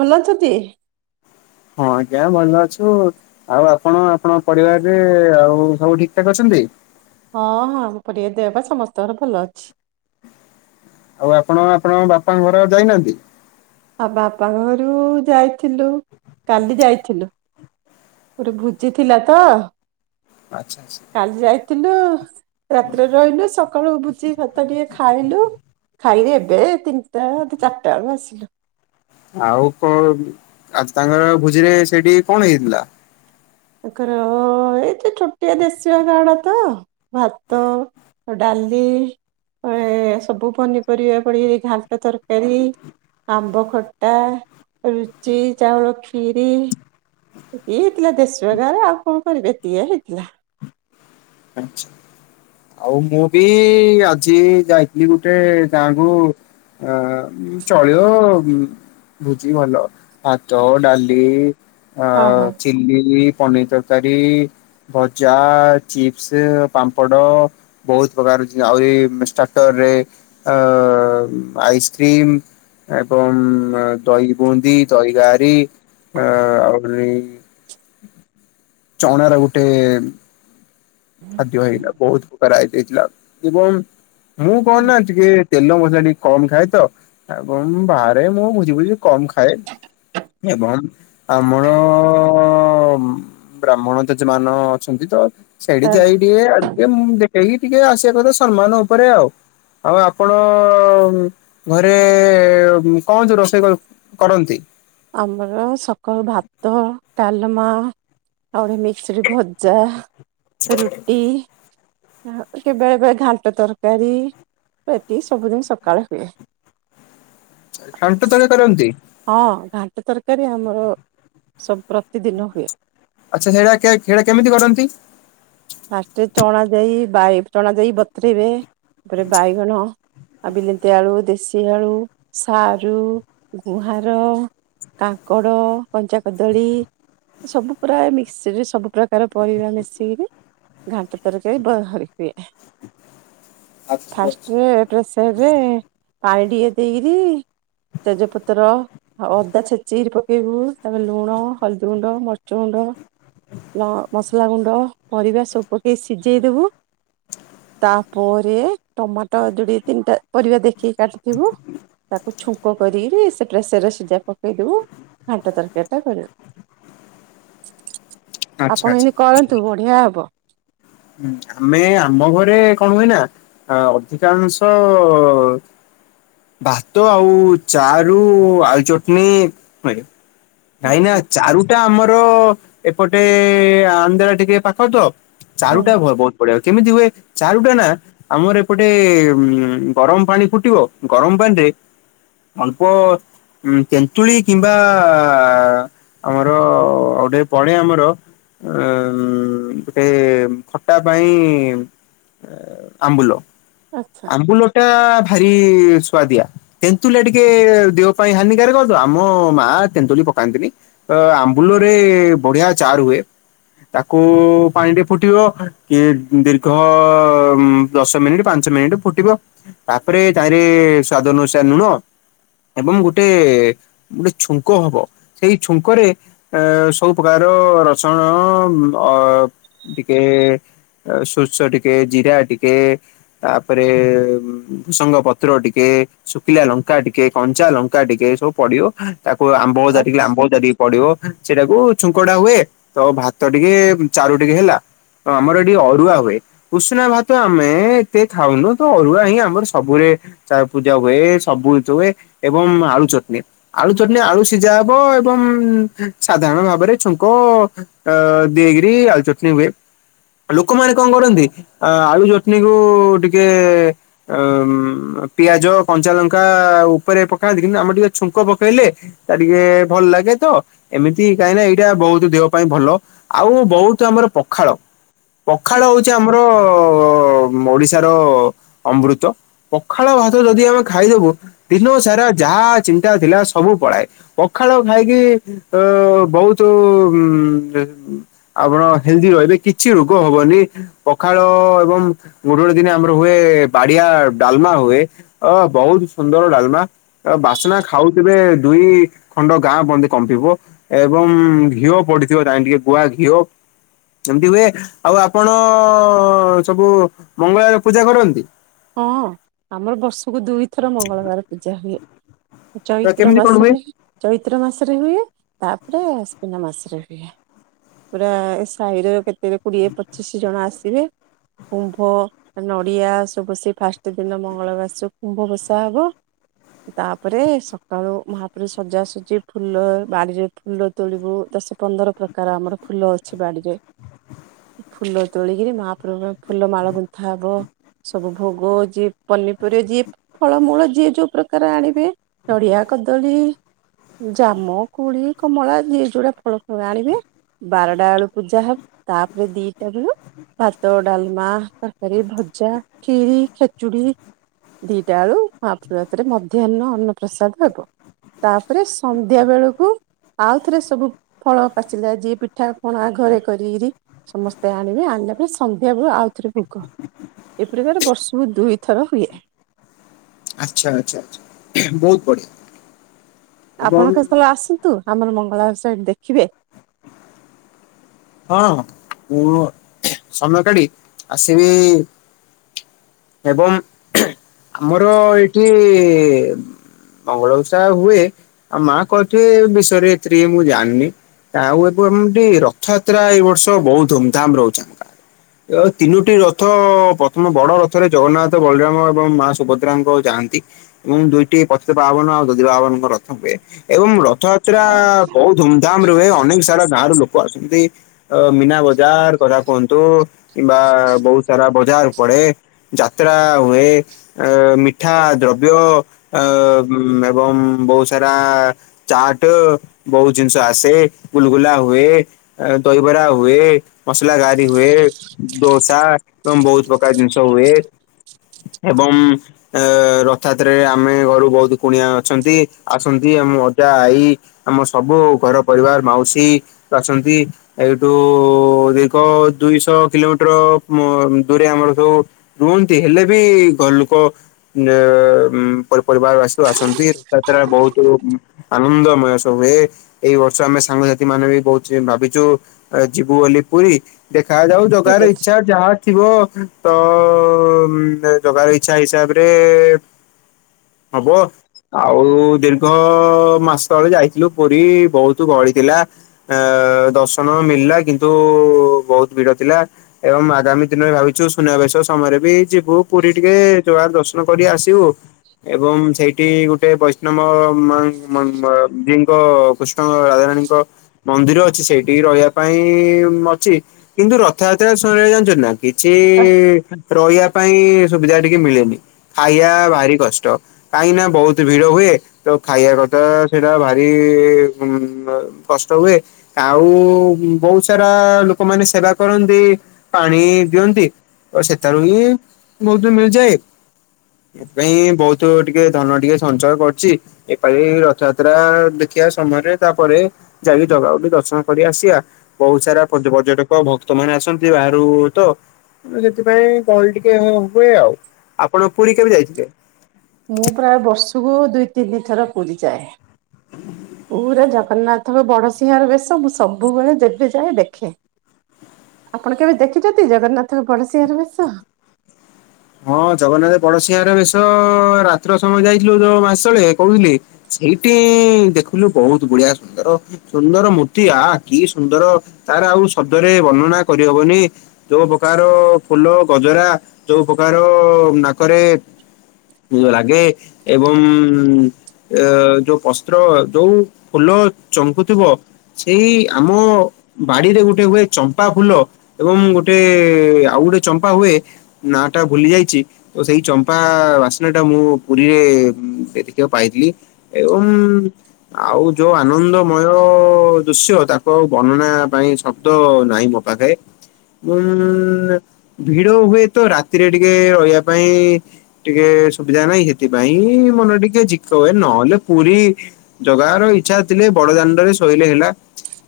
ଭଲ ଅଛନ୍ତି? ହଁ ଆଜ୍ଞା ଭଲ ଅଛୁ। ଆଉ ଆପଣ, ଆପଣଙ୍କ ପରିବାରରେ ଆଉ ସବୁ ଠିକ୍ ଠାକ୍ ଅଛନ୍ତି? ହଁ ହଁ ମୁଁ ପରିବାରରେ ଦେହ ପା ସମସ୍ତଙ୍କର ଭଲ ଅଛି। ଆଉ ଆପଣ ଆପଣଙ୍କ ବାପାଙ୍କ ଘର ଯାଇନାହାନ୍ତି? ଆ ବାପା ଘରୁ ଯାଇଥିଲୁ କାଲି ଯାଇଥିଲୁ। ଗୋଟେ ଭୋଜି ଥିଲା ତ। ଆଚ୍ଛା ଛା କାଲି ଯାଇଥିଲୁ ରାତିରେ ରହିଲୁ ସକାଳୁ ବୁଜି ଭାତ ଟିକେ ଖାଇଲୁ - - ଖାଇଲେ ଏବେ ତିନିଟା ଚାରିଟା ବେଳକୁ ଆସିଲୁ। ଆଉ କ ଆ ତାଙ୍କର ଭୋଜିରେ ସେଠି କଣ ହେଇଥିଲା? ତାଙ୍କର ଏଇ ଯେ ଛୋଟିଆ ଦେଶୀ ଗାଡ ତ ଭାତ ଡାଲି, ସବୁ ପନିପରିବା ପଡିକି ଘାଣ୍ଟ ତରକାରୀ ଆମ୍ବ ଖଟା, ରୁଚି ଚାଉଳ ଖ୍ରିରି ଇଏ ହେଇଥିଲା ଦେଶର ଗାଁରେ ଆଉ କଣ କରିବେ ଏ ହେଇଥିଲା। ଆଛା ଆଉ ମୁଁ ବି ଆଜି ଯାଇଥିଲି ଗୋଟେ ଗାଁକୁ ଆ ଚଳି ଅ- - ଭୁଜିଭଲ ଭାତ, ଡାଲି ଅ ହଁ ହଁ ଚିଲି, ପନିର ତରକାରୀ, ଭଜା ଚିପ୍ସ, ପାମ୍ପଡ଼ ବହୁତ ପ୍ରକାର ଆହୁରି ଷ୍ଟାର୍ଟରରେ- - ଆ ଆଇସ୍କ୍ର୍ରିମ୍- - ଏବଂ ଦହି ବୁନ୍ଦି, ଦହି ଗରି - - ଆ ଆହୁରି ଚଣ ର ଗୋଟେ - - ଖାଦ୍ୟ ହେଇଗଲା ବହୁତ ପ୍ରକାର ଆଇ ହେଇଥିଲା ଏବଂ ମୁଁ କହୁନାହା ଟିକେ - - ତେଲ ମସଲା ଟିକେ କମ ଖାଏ ତ ଏବଂ ବାହାରେ ମୁଁ ବୁଝିିବୁଝି କମ୍ ଖାଏ ଏବଂ ଆମର ଓଁ ବ୍ରାହ୍ମଣ ତେଜେମାନ ଅଛନ୍ତି ତ ସେଇଠି ହେଲା ଯାଇ ଟିକେ ଏ ଦେଖେଇକି ଟିକେ ଆସିବା କଥା ସମ୍ମାନ ଉପରେ ଆଉ ଆଉ ଆପଣ ଘରେ କଂ ହଉଚି ରୋଷେଇ କ କରନ୍ତି। ଆମର ସକାଳୁ ଭାତ, ଡାଲମା - - ଆଉେ ମିକ୍ସ ରି ଭଜା ରୁଟି - - କେବେଳେ ବଳେ ଘାଣ୍ଟ ତରକାରୀ ପ୍ରତି ସବୁଦିନ ସକାଳେ ହୁଏ। ଏମିତି ତାହେଲେ କରନ୍ତି। ହଁ ଘାଣ୍ଟ ତରକାରୀ ଆମର ସବୁ ପ୍ରତିଦିନ ହୁଏ। ଆଚ୍ଛା ସେଇଟା କେ କେମିତି କରନ୍ତି। ଫାଷ୍ଟରେ ଚଣା ଦେଇ ବାଇ ଚଣା ଯାଇ ବତରେଇବେ ତାପରେ ବାଇଗଣ ଆ ବିଲିତି ଆଳୁ, ଦେଶୀ ଆଳୁ, ସାରୁ, ଗୁହାର- - କାଙ୍କଡ଼, କଞ୍ଚା କଦଳୀ- - ସବୁ ପୁରା ମିକ୍ସସିରେ ସବୁ ପ୍ର୍ରକାର ପରିବା ମିଶେକିରି- - ଘଣ୍ଟା ତରକାରୀ ବ ହ ସି ଆଚ୍ଛା ଫାଷ୍ଟରେ ପ୍ରେସରେ ପାଣି ଟିକେ ଦେଇକିରି ତେଜପତ୍ର - - ଅ ଅଦା ଛେଚିକିରି ପକେଇବୁ ତାପରେ ଲୁଣ, ହଳଦୀ ଗୁଣ୍ଡ, ମର୍ଚ ଗୁଣ୍ଡ, - - ନା ମସଲା ଗୁଣ୍ଡ ପରିବା ସବୁ ପକେଇ ସିଝେଇଦବୁ ତାପରେ ଟମାଟୋ ଯୋଡିଏ ତିନିଟା ପରିବା ଦେଖିକି କାଟିଥିବୁ ତାକୁ ଛୁଙ୍କ କରିକିରି ସେ ପ୍ରେସରରେ ସିଝା ପକାଇଦେବୁ ଘାଣ୍ଟ ତରକାରୀଟା ସରିଲା। [unintelligible] ଆପଣ ଆଚ୍ଛା। ଏଇତି କରନ୍ତୁ ବଢିଆ ହବ। ହୁଁ ଆମେ ଆମ ଘରେ କଂ ହୁଏ ନା? ଆ ଅଧିକାଂଶ ଭାତ ଆଉ ଚାରୁ ଆଳୁ ଚଟଣି ମାଗେ। ନାଇଁ ନା ଆଚ୍ଛା ଚାରୁ ଟା ଆମର ଏପଟେ ଆନ୍ଧ୍ର ଟିକେ ପାଖ ତ ଚାରୁ ହଁ ଟା ଭ ବହୁତ ବଢିଆ ହୁଏ କେମିତି ହୁଏ? ଚାରୁଟା ନା ଆମର ଏପଟେ ଉଁ ଗରମ ପାଣି ଫୁଟିବ ଗରମ ପାଣିରେ ଅଳ୍ପ ଉଁ ତେନ୍ତୁଳି କିମ୍ବା ଆ ଆମର ଆଉଟେ ପଡେ ଆମର ଆଁ ଉଁ ଗୋଟେ ଖଟା ପାଇଁ ଆମ୍ବୁଲ ଆଚ୍ଛା। ଆମ୍ବୁଲ ଟା ଭାରି ସୁଆଦିଆ। ତେନ୍ତୁଲିଆ ଟିକେ ଦେହ ପାଇଁ ହାନିକାରକ ତ ଆମ ମା ତେନ୍ତୁଳି ପକାନ୍ତିନି। ଆ ଆମ୍ବୁଲରେ ବଢିଆ ଚାରୁ ହୁଏ ତାକୁ ପାଣିରେ ଫୁଟିବ ଇଏ ଦୀର୍ଘ ଦଶ ମିନିଟ ପାଞ୍ଚ ମିନିଟ ଫୁଟିବ। ତାପରେ ତାହିଁରେ ସ୍ଵାଦ ଅନୁସାରେ ଲୁଣ ଏବଂ ଗୋଟେ ଗୋଟେ ଛୁଙ୍କ ହବ ସେଇ ଛୁଙ୍କରେ ଏ ସବୁ ପ୍ରକାର ରସୁଣ ଅ ଟିକେ ସୋରିଷ ଟିକେ ଜିରା ଟିକେ ତାପରେ ଭୃସଙ୍ଗ ପତ୍ର ଟିକେ ଶୁଖିଲା ଲଙ୍କା ଟିକେ କଞ୍ଚା ଲଙ୍କା ଟିକେ ସବୁ ପଡିବ ତାକୁ ଆମ୍ବ ଅଦା ଟିକେ ଆମ୍ବ ଅଦା ଟି ପଡିବ ସେଟାକୁ ଛୁଙ୍କଟା ହୁଏ ତ ଭାତ ଟିକେ ଚାରୁ ଟିକେ ହେଲା। ତ ଆମର ଏଠି ଅରୁଆ ହୁଏ। ଉଷୁନା ଭାତ ଆମେ କିଏ ଖାଉନୁ ତ ଅରୁଆ ହିଁ ଆମର ସବୁଳେ। ଚା ପୂଜା ହୁଏ ସବୁ ଜିନିସ ହୁଏ ଏବଂ ଆଳୁ ଚଟଣି। ଆଳୁ ଚଟନି ଆଳୁ ସିଝା ହବ ଏବଂ ସାଧାରଣ ଭାବରେ ଛୁଙ୍କ ଅ ଦେଇଗିରି ଆଲୁଚଟଣି ହୁଏ। ଲୋକମାନେ କଣ କରନ୍ତି ଅ ଆଳୁ ଚଟଣି କୁ ଟିକେ ଆ ମ୍ ପିଆଜ କଞ୍ଚା ଲଙ୍କା ଉପରେ ପକାନ୍ତି କିନ୍ତୁ ଆମେ ଟିକେ ଛୁଙ୍କ ପକେଇଲେ। ତା ଟିକେ ଭଲ ଲାଗେ ତ। ଏମିତି କାହିଁକିନା ଏଇଟା ବହୁତ ଦେହ ପାଇଁ ଭଲ ଆଉ ବହୁତ ଆମର ପଖାଳ ପଖାଳ ହଉଛି ଆମର ଓ ମ୍ ଓଡିଶାର ଅମୃତ ପଖାଳ ଭାତ ଯଦି ଆମେ ଖାଇଦବୁ ଦିନ ସାରା ଯାହା ଚିନ୍ତା ଥିଲା ସବୁ ପଳାଏ ପଖାଳ ଖାଇକି। ତ ବହୁତ ଉ ଦେ ଆପଣ ହେଲଦି ରହିବେ କିଛି ରୋଗ ହବନି। ପଖାଳ ଏବଂ ଗୋଟେ ଗୋଟେ ଦିନେ ଆମର ହୁଏ ବାଡିଆ ଡାଲମା ହୁଏ। ଅ ବହୁତ ସୁନ୍ଦର ଡାଲମା। ତା ବାସ୍ନା ଖାଉଥିବେ ଦୁଇ ଖଣ୍ଡ ଗାଁ ପନ୍ଦେ କମ୍ପିବ। ଏବଂ ଘିଅ ପଡିଥିବ ତାଇଁ ଟିକେ ଗୁଆ ଘିଅ। ଏମିତି ହୁଏ ଆଉ ଆପଣ ସବୁ ମଙ୍ଗଳାର ପୂଜା କରନ୍ତି। ହଁ ଆମର ବର୍ଷକୁ ଦୁଇଥର ମଙ୍ଗଳବାର ପୂଜା ହୁଏ। ତ ଚୈତ୍ର କେମିତି କଣ ହୁଏ? ମାସରେ ଚୈତ୍ର ମାସରେ ହୁଏ ତାପରେ ଆଶ୍ୱିନ ମାସରେ ହୁଏ। ପୁରା ଏ ସାହିର କେତ ଯେ କୋଡିଏ ପଚିଶି ଜଣ ଆସିବେ କୁମ୍ଭ ନଡିଆ ବସ ଫାଷ୍ଟ ଦିନ ମଙ୍ଗଳବାରସ କୁମ୍ଭ ବସା ହବ। ତାପରେ ସକାଳୁ ମହାପ୍ରୁ ସଜାସଜି ଫୁଲ ବାଡ଼ିରେ ଫୁଲ ତୋଳିବୁ ଦଶ ପନ୍ଦର ପ୍ରକାର ଆମର ଫୁଲ ଅଛି ବାଡିରେ [inaudible] ଫୁଲୋ ତୋଳି କିରି ମାପୁରୁକର ଫୁଲୋ ମାଳ ଗୁନ୍ଥା ହବ ସବୁ ଭୋଗ ଜିିବ୍ ପନିପରିବା ଯିବ୍ ଫଳମୂଳ ଯିଏ ଯୋଉ ପ୍ରକାର ଆଣିବେ ନଡିଆ କଦଳୀ ଜାମ୍ମୁ କୁଳି କମଳା ଏ ଯୋଉଟା ଫଳ ଫଳ ଆଣିବେ ବାରଟା ବେଳୁ ପୂଜା ହବ ତାପରେ ଦିଟା ବେଳୁ ଭାତ ଡାଲ୍ମା ତରକାରୀ ଭଜା ଖିରି ଖେଚୁଡ଼ି ଦିଇଟା ବେଳୁ ମହାପ୍ରାତରେ ମଧ୍ୟାହ୍ନ ଅନ୍ନପ୍ରସାଦ ହେବ। ତାପରେ ସନ୍ଧ୍ୟା ବେଳକୁ। ଆଉଥରେ ସବୁ ଫଳ ପାଚିଲା ଯିଏ ପିଠା ପଣା ଘରେ କରିକିରି ସମସ୍ତେ ଆଣିବେ ଆଣିଲା ପରେ ସନ୍ଧ୍ୟାବେ ଆଉଥରେ ଭୋଗ ଏପ୍ରକାର ବର୍ଷକୁ ଦୁଇଥର ହୁଏ ଆଚ୍ଛା ଆଛା ଆଛା ବହୁତ ବଢିଆ ଏବଂ ଆପଣ କେତେବେଳେ ଆସନ୍ତୁ ଆମର ମଙ୍ଗଳା ଓଷା ଦେଖିବେ ହଁ ମୁଁ ସମୟ କାଢି ଆସିବି ଏବଂ ଆମର ଏଇଠି ମଙ୍ଗଳ ଉଷା ହୁଏ ଆଉ ମା କହିଥିବେ ଏ ବିଷୟରେ ଏତିରେ ମୁଁ ଜାଣିନି ଆଉ ଏ ଏମତି ରଥଯାତ୍ରା ଏଇ ବର୍ଷ ବହୁତ ଧୁମଧାମ୍ ରେ ରହୁଛି ଆମ ଏ ତିନୋଟି ରଥ ପ୍ରଥମ ବଡ ରଥରେ ଜଗନ୍ନାଥ ବଳରାମ ଏବଂ ମା ସୁବଦ ରଙ୍କ ଯାଆନ୍ତି ଏବଂ ଦୁଇଟି ପତିତ ବାବନ ଆଉ ଦଦି ବାବନଙ୍କ ରଥ ଟି ହୁଏ। ଏବଂ ରଥଯାତ୍ରା ବହୁତ ଧୁମଧାମ୍ ରେ ହୁଏ ଅନେକ ସାରା ଗାଁ ର ଲୋକ ଏ ଅ ମୀନା ବଜାର କଥା କୁହନ୍ତୁ କିମ୍ବା ବହୁତ୍ ସାରା ବଜାର ପଡେ ଯାତ୍ରା ହୁଏ ଅ ମିଠା ଦ୍ରବ୍ୟ ଅ ଉ ଏବଂ ବହୁତ ସାରା ଚାଟ୍ ବହୁତ ଜିନିଷ ଆସେ ଗୁଲୁଗୁଲା ହୁଏ ଦହିବରା ହୁଏ ମସଲା ଗାରି ହୁଏ ଦୋସା ଏବଂ ବହୁତ ପ୍ରକାର ଜିନିଷ ହୁଏ ଏବଂ ଏ ରଥଯାତ୍ରରେ ଆମେ ଘରୁ ବହୁତ କୁଣିଆ ଅଛନ୍ତି ଆସନ୍ତି ଆମ ଅଜା ଆଈ ଆମ ସବୁ ଘର ପରିବାର ମାଉସୀ ଅଛନ୍ତି ଏଇଠୁ ଦୀର୍ଘ ଦୁଇଶହ କିଲୋମିଟର ଦୂରେ ଆମର ଯଉ ରୁହନ୍ତି ହେଲେ ବି ଘର ଲୋକ ପରି ପରିବାର ବାସୁ ଆସନ୍ତି ତା ଛଡ଼ା ବହୁତ୍ ଆନନ୍ଦମୟ ସବୁ ହୁଏ ଏଇ ବର୍ଷ ଆମେ ସାଙ୍ଗସାଥି ମାନେ ବି ବହୁତ୍ ସେ ଭାବିଛୁ ଯିବୁ ବୋଲି ପୁରୀ ଦେଖା ଯାଉ ଠିକ ଜଗାର ଅଛି। ଇଚ୍ଛା ଯାହା ଥିବ ତ ଜଗାର ଇଚ୍ଛା ହିସାବରେ ହବ ଆଉ ଦୀର୍ଘ ମାସ ତଳେ ଯାଇଥିଲୁ ପୁରୀ ବହୁତ୍ ଗଳି ଥିଲା ଆ ଦର୍ଶନ ମିଳିଲା କିନ୍ତୁ ବହୁତ୍ ଭିଡ ଥିଲା ଏବଂ ଆଗାମୀ ଦିନରେ ଭାବିଛୁ ସୁନାବେଶ ସମୟରେ ବି ଯିବୁ ପୁରୀ ଟିକେ ଦର୍ଶନ କରି ଆସିବୁ ଏବଂ ସେଇଠି ଗୋଟେ ବୈଷ୍ଣବ ମ ଡ଼ି ଙ୍କ ତ ରାଜା ରାଣୀଙ୍କ ମନ୍ଦିର ଅଛି ସେଇଠିକି ରହିବା ପାଇଁ ଅଛି କିନ୍ତୁ ରଥଯାତ୍ରା [unintelligible] କିଛି ରହିବା ପାଇଁ ସୁବିଧା ଟିକେ ମିଳେନି ଖାଇବା ଭାରି କଷ୍ଟ। କାହିଁକି ନା ବୋହୁତ ଭିଡ ହୁଏ। ତ ଖାଇବା କଥା ସେଇଟା ଭାରି [unintelligible] ତ ହୁଏ ଆଉ ବହୁତ ସାରା ଲୋକମାନେ ସେବା କରନ୍ତି। ପାଣି ଦିଅନ୍ତି ତ ସେଠାରୁ ହିଁ ବହୁତ ମିଳିଯାଏ। ଏ ପାଇଁ ବହୁତ ଟିକେ ଧନ ଟିକେ ସଞ୍ଚୟ କରୁଛି। ଏପାଳି ରଥଯାତ୍ରା ଦେଖିବା ସମୟରେ ତାପରେ। ଯାଇକି ଜାଗା କୁ ଟିକେ ଦର୍ଶନ କରି ଆସିବା ବହୁତ ସାରା ପର୍ଯ୍ୟ ପର୍ଯ୍ୟଟକ। ତମାନୋନେ ଆସନ୍ତି ବାହାରୁ ତ। ସେଥିପାଇଁ ଗହଳି ଟିକେ ହୁଏ ଆଉ ଆପଣ ପୁରୀ କେ ବି ଯାଇଥି ମୁଁ ପ୍ରାୟ ବର୍ଷକୁ ଦୁଇ ତିନି ଥର ପୁରୀ ଯାଏ ପୁରା ଜଗନ୍ନାଥଙ୍କ ବଡ଼ସିଂହାର ବେଶ ମୁଁ ସବୁବେଳେ ଯେବେ ଯାଏ ଦେଖେ। ଆପଣ କେବେ ଦେଖିଛନ୍ତି ଜଗନ୍ନାଥଙ୍କବଡ଼ସିଂହାର ବେଶ। ହଁ ଜଗନ୍ନାଥ ବଡସିଂହର ବେଶ ରାତ୍ର ସମୟ ଯାଇଥିଲୁ ଯୋଉ ମାସ ତଳେ କହୁଥିଲି। ସେଇଠି ଦେଖିଲୁ ବହୁତ ବୁଢିଆ ସୁନ୍ଦର। ସୁନ୍ଦର ମୂର୍ତ୍ତି ଆ କି ସୁନ୍ଦର ତାର ଆଉ ଶବ୍ଦରେ ବର୍ଣ୍ଣନା କରିହବନି। ଯୋଉ ପ୍ରକାର ଫୁଲ ଗଜରା ଯୋଉ ପ୍ରକାର ନାକରେ। [unintelligible] ରାଗେ ଏବଂ। ଯୋଉ ପସ୍ତ୍ର ଯୋଉ ଫୁଲ ଚମ୍ଙ୍କୁଥିବ। ସେଇ ଆମ ବାଡିରେ ଗୋଟେ ହୁଏ ଚମ୍ପା ଫୁଲ। ଏବଂ ଗୋଟେ ଆଉ ଗୋଟେ ଚମ୍ପା ହୁଏ ନା ଟା ଭୁଲି ଯାଇଛି। ତ ସେଇ ଚମ୍ପା ବାସ୍ନା ଟା ମୁଁ ପୁରୀରେ ଦେ ଦେଖିବା ପାଇଥିଲି। ଏବଂ। ଆଉ ଯୋଉ ଆନନ୍ଦମୟ ଦୃଶ୍ୟ ତାକୁ ଆଉ ବର୍ଣ୍ଣନା ପାଇଁ ଶବ୍ଦ ନାହିଁ। [unintelligible] ଉ ଭିଡ଼ ହୁଏ ତ ରାତି। ରାତିରେ ଟିକେ ରହିବା ପାଇଁ। ଟିକେ ସୁବିଧା ନାହିଁ ସେଥିପାଇଁ ମନ ଟିକେ ଝିକ ହୁଏ ନହେଲେ ପୁରୀ। ଜଗାାର ଇଚ୍ଛା ଥିଲେ ବଡ ଦାଣ୍ଡରେ ଶୋଇଲେ ହେଲା।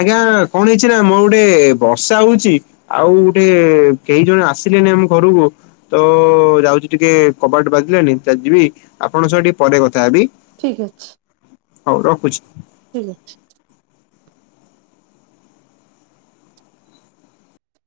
ଆଜ୍ଞା କଣ ହେଇଛି ନା ମୋ ଗୋଟେ ବର୍ଷା ହଉଛି। ଆଉ ଗୋଟେ କେଇ ଜଣ ଆସିଲେନି ଆମ ଘରକୁ। ତ ଯାଉଛି ଟିକେ କବାଟ ବାଜିଲେନି ଯିବି ଆପଣଙ୍କ ସହ ଟିକେ ପରେ କଥା ହେବି। ଠିକ ଅଛି। ହଉ ରଖୁଛି। ଠିକ୍ ଅଛି।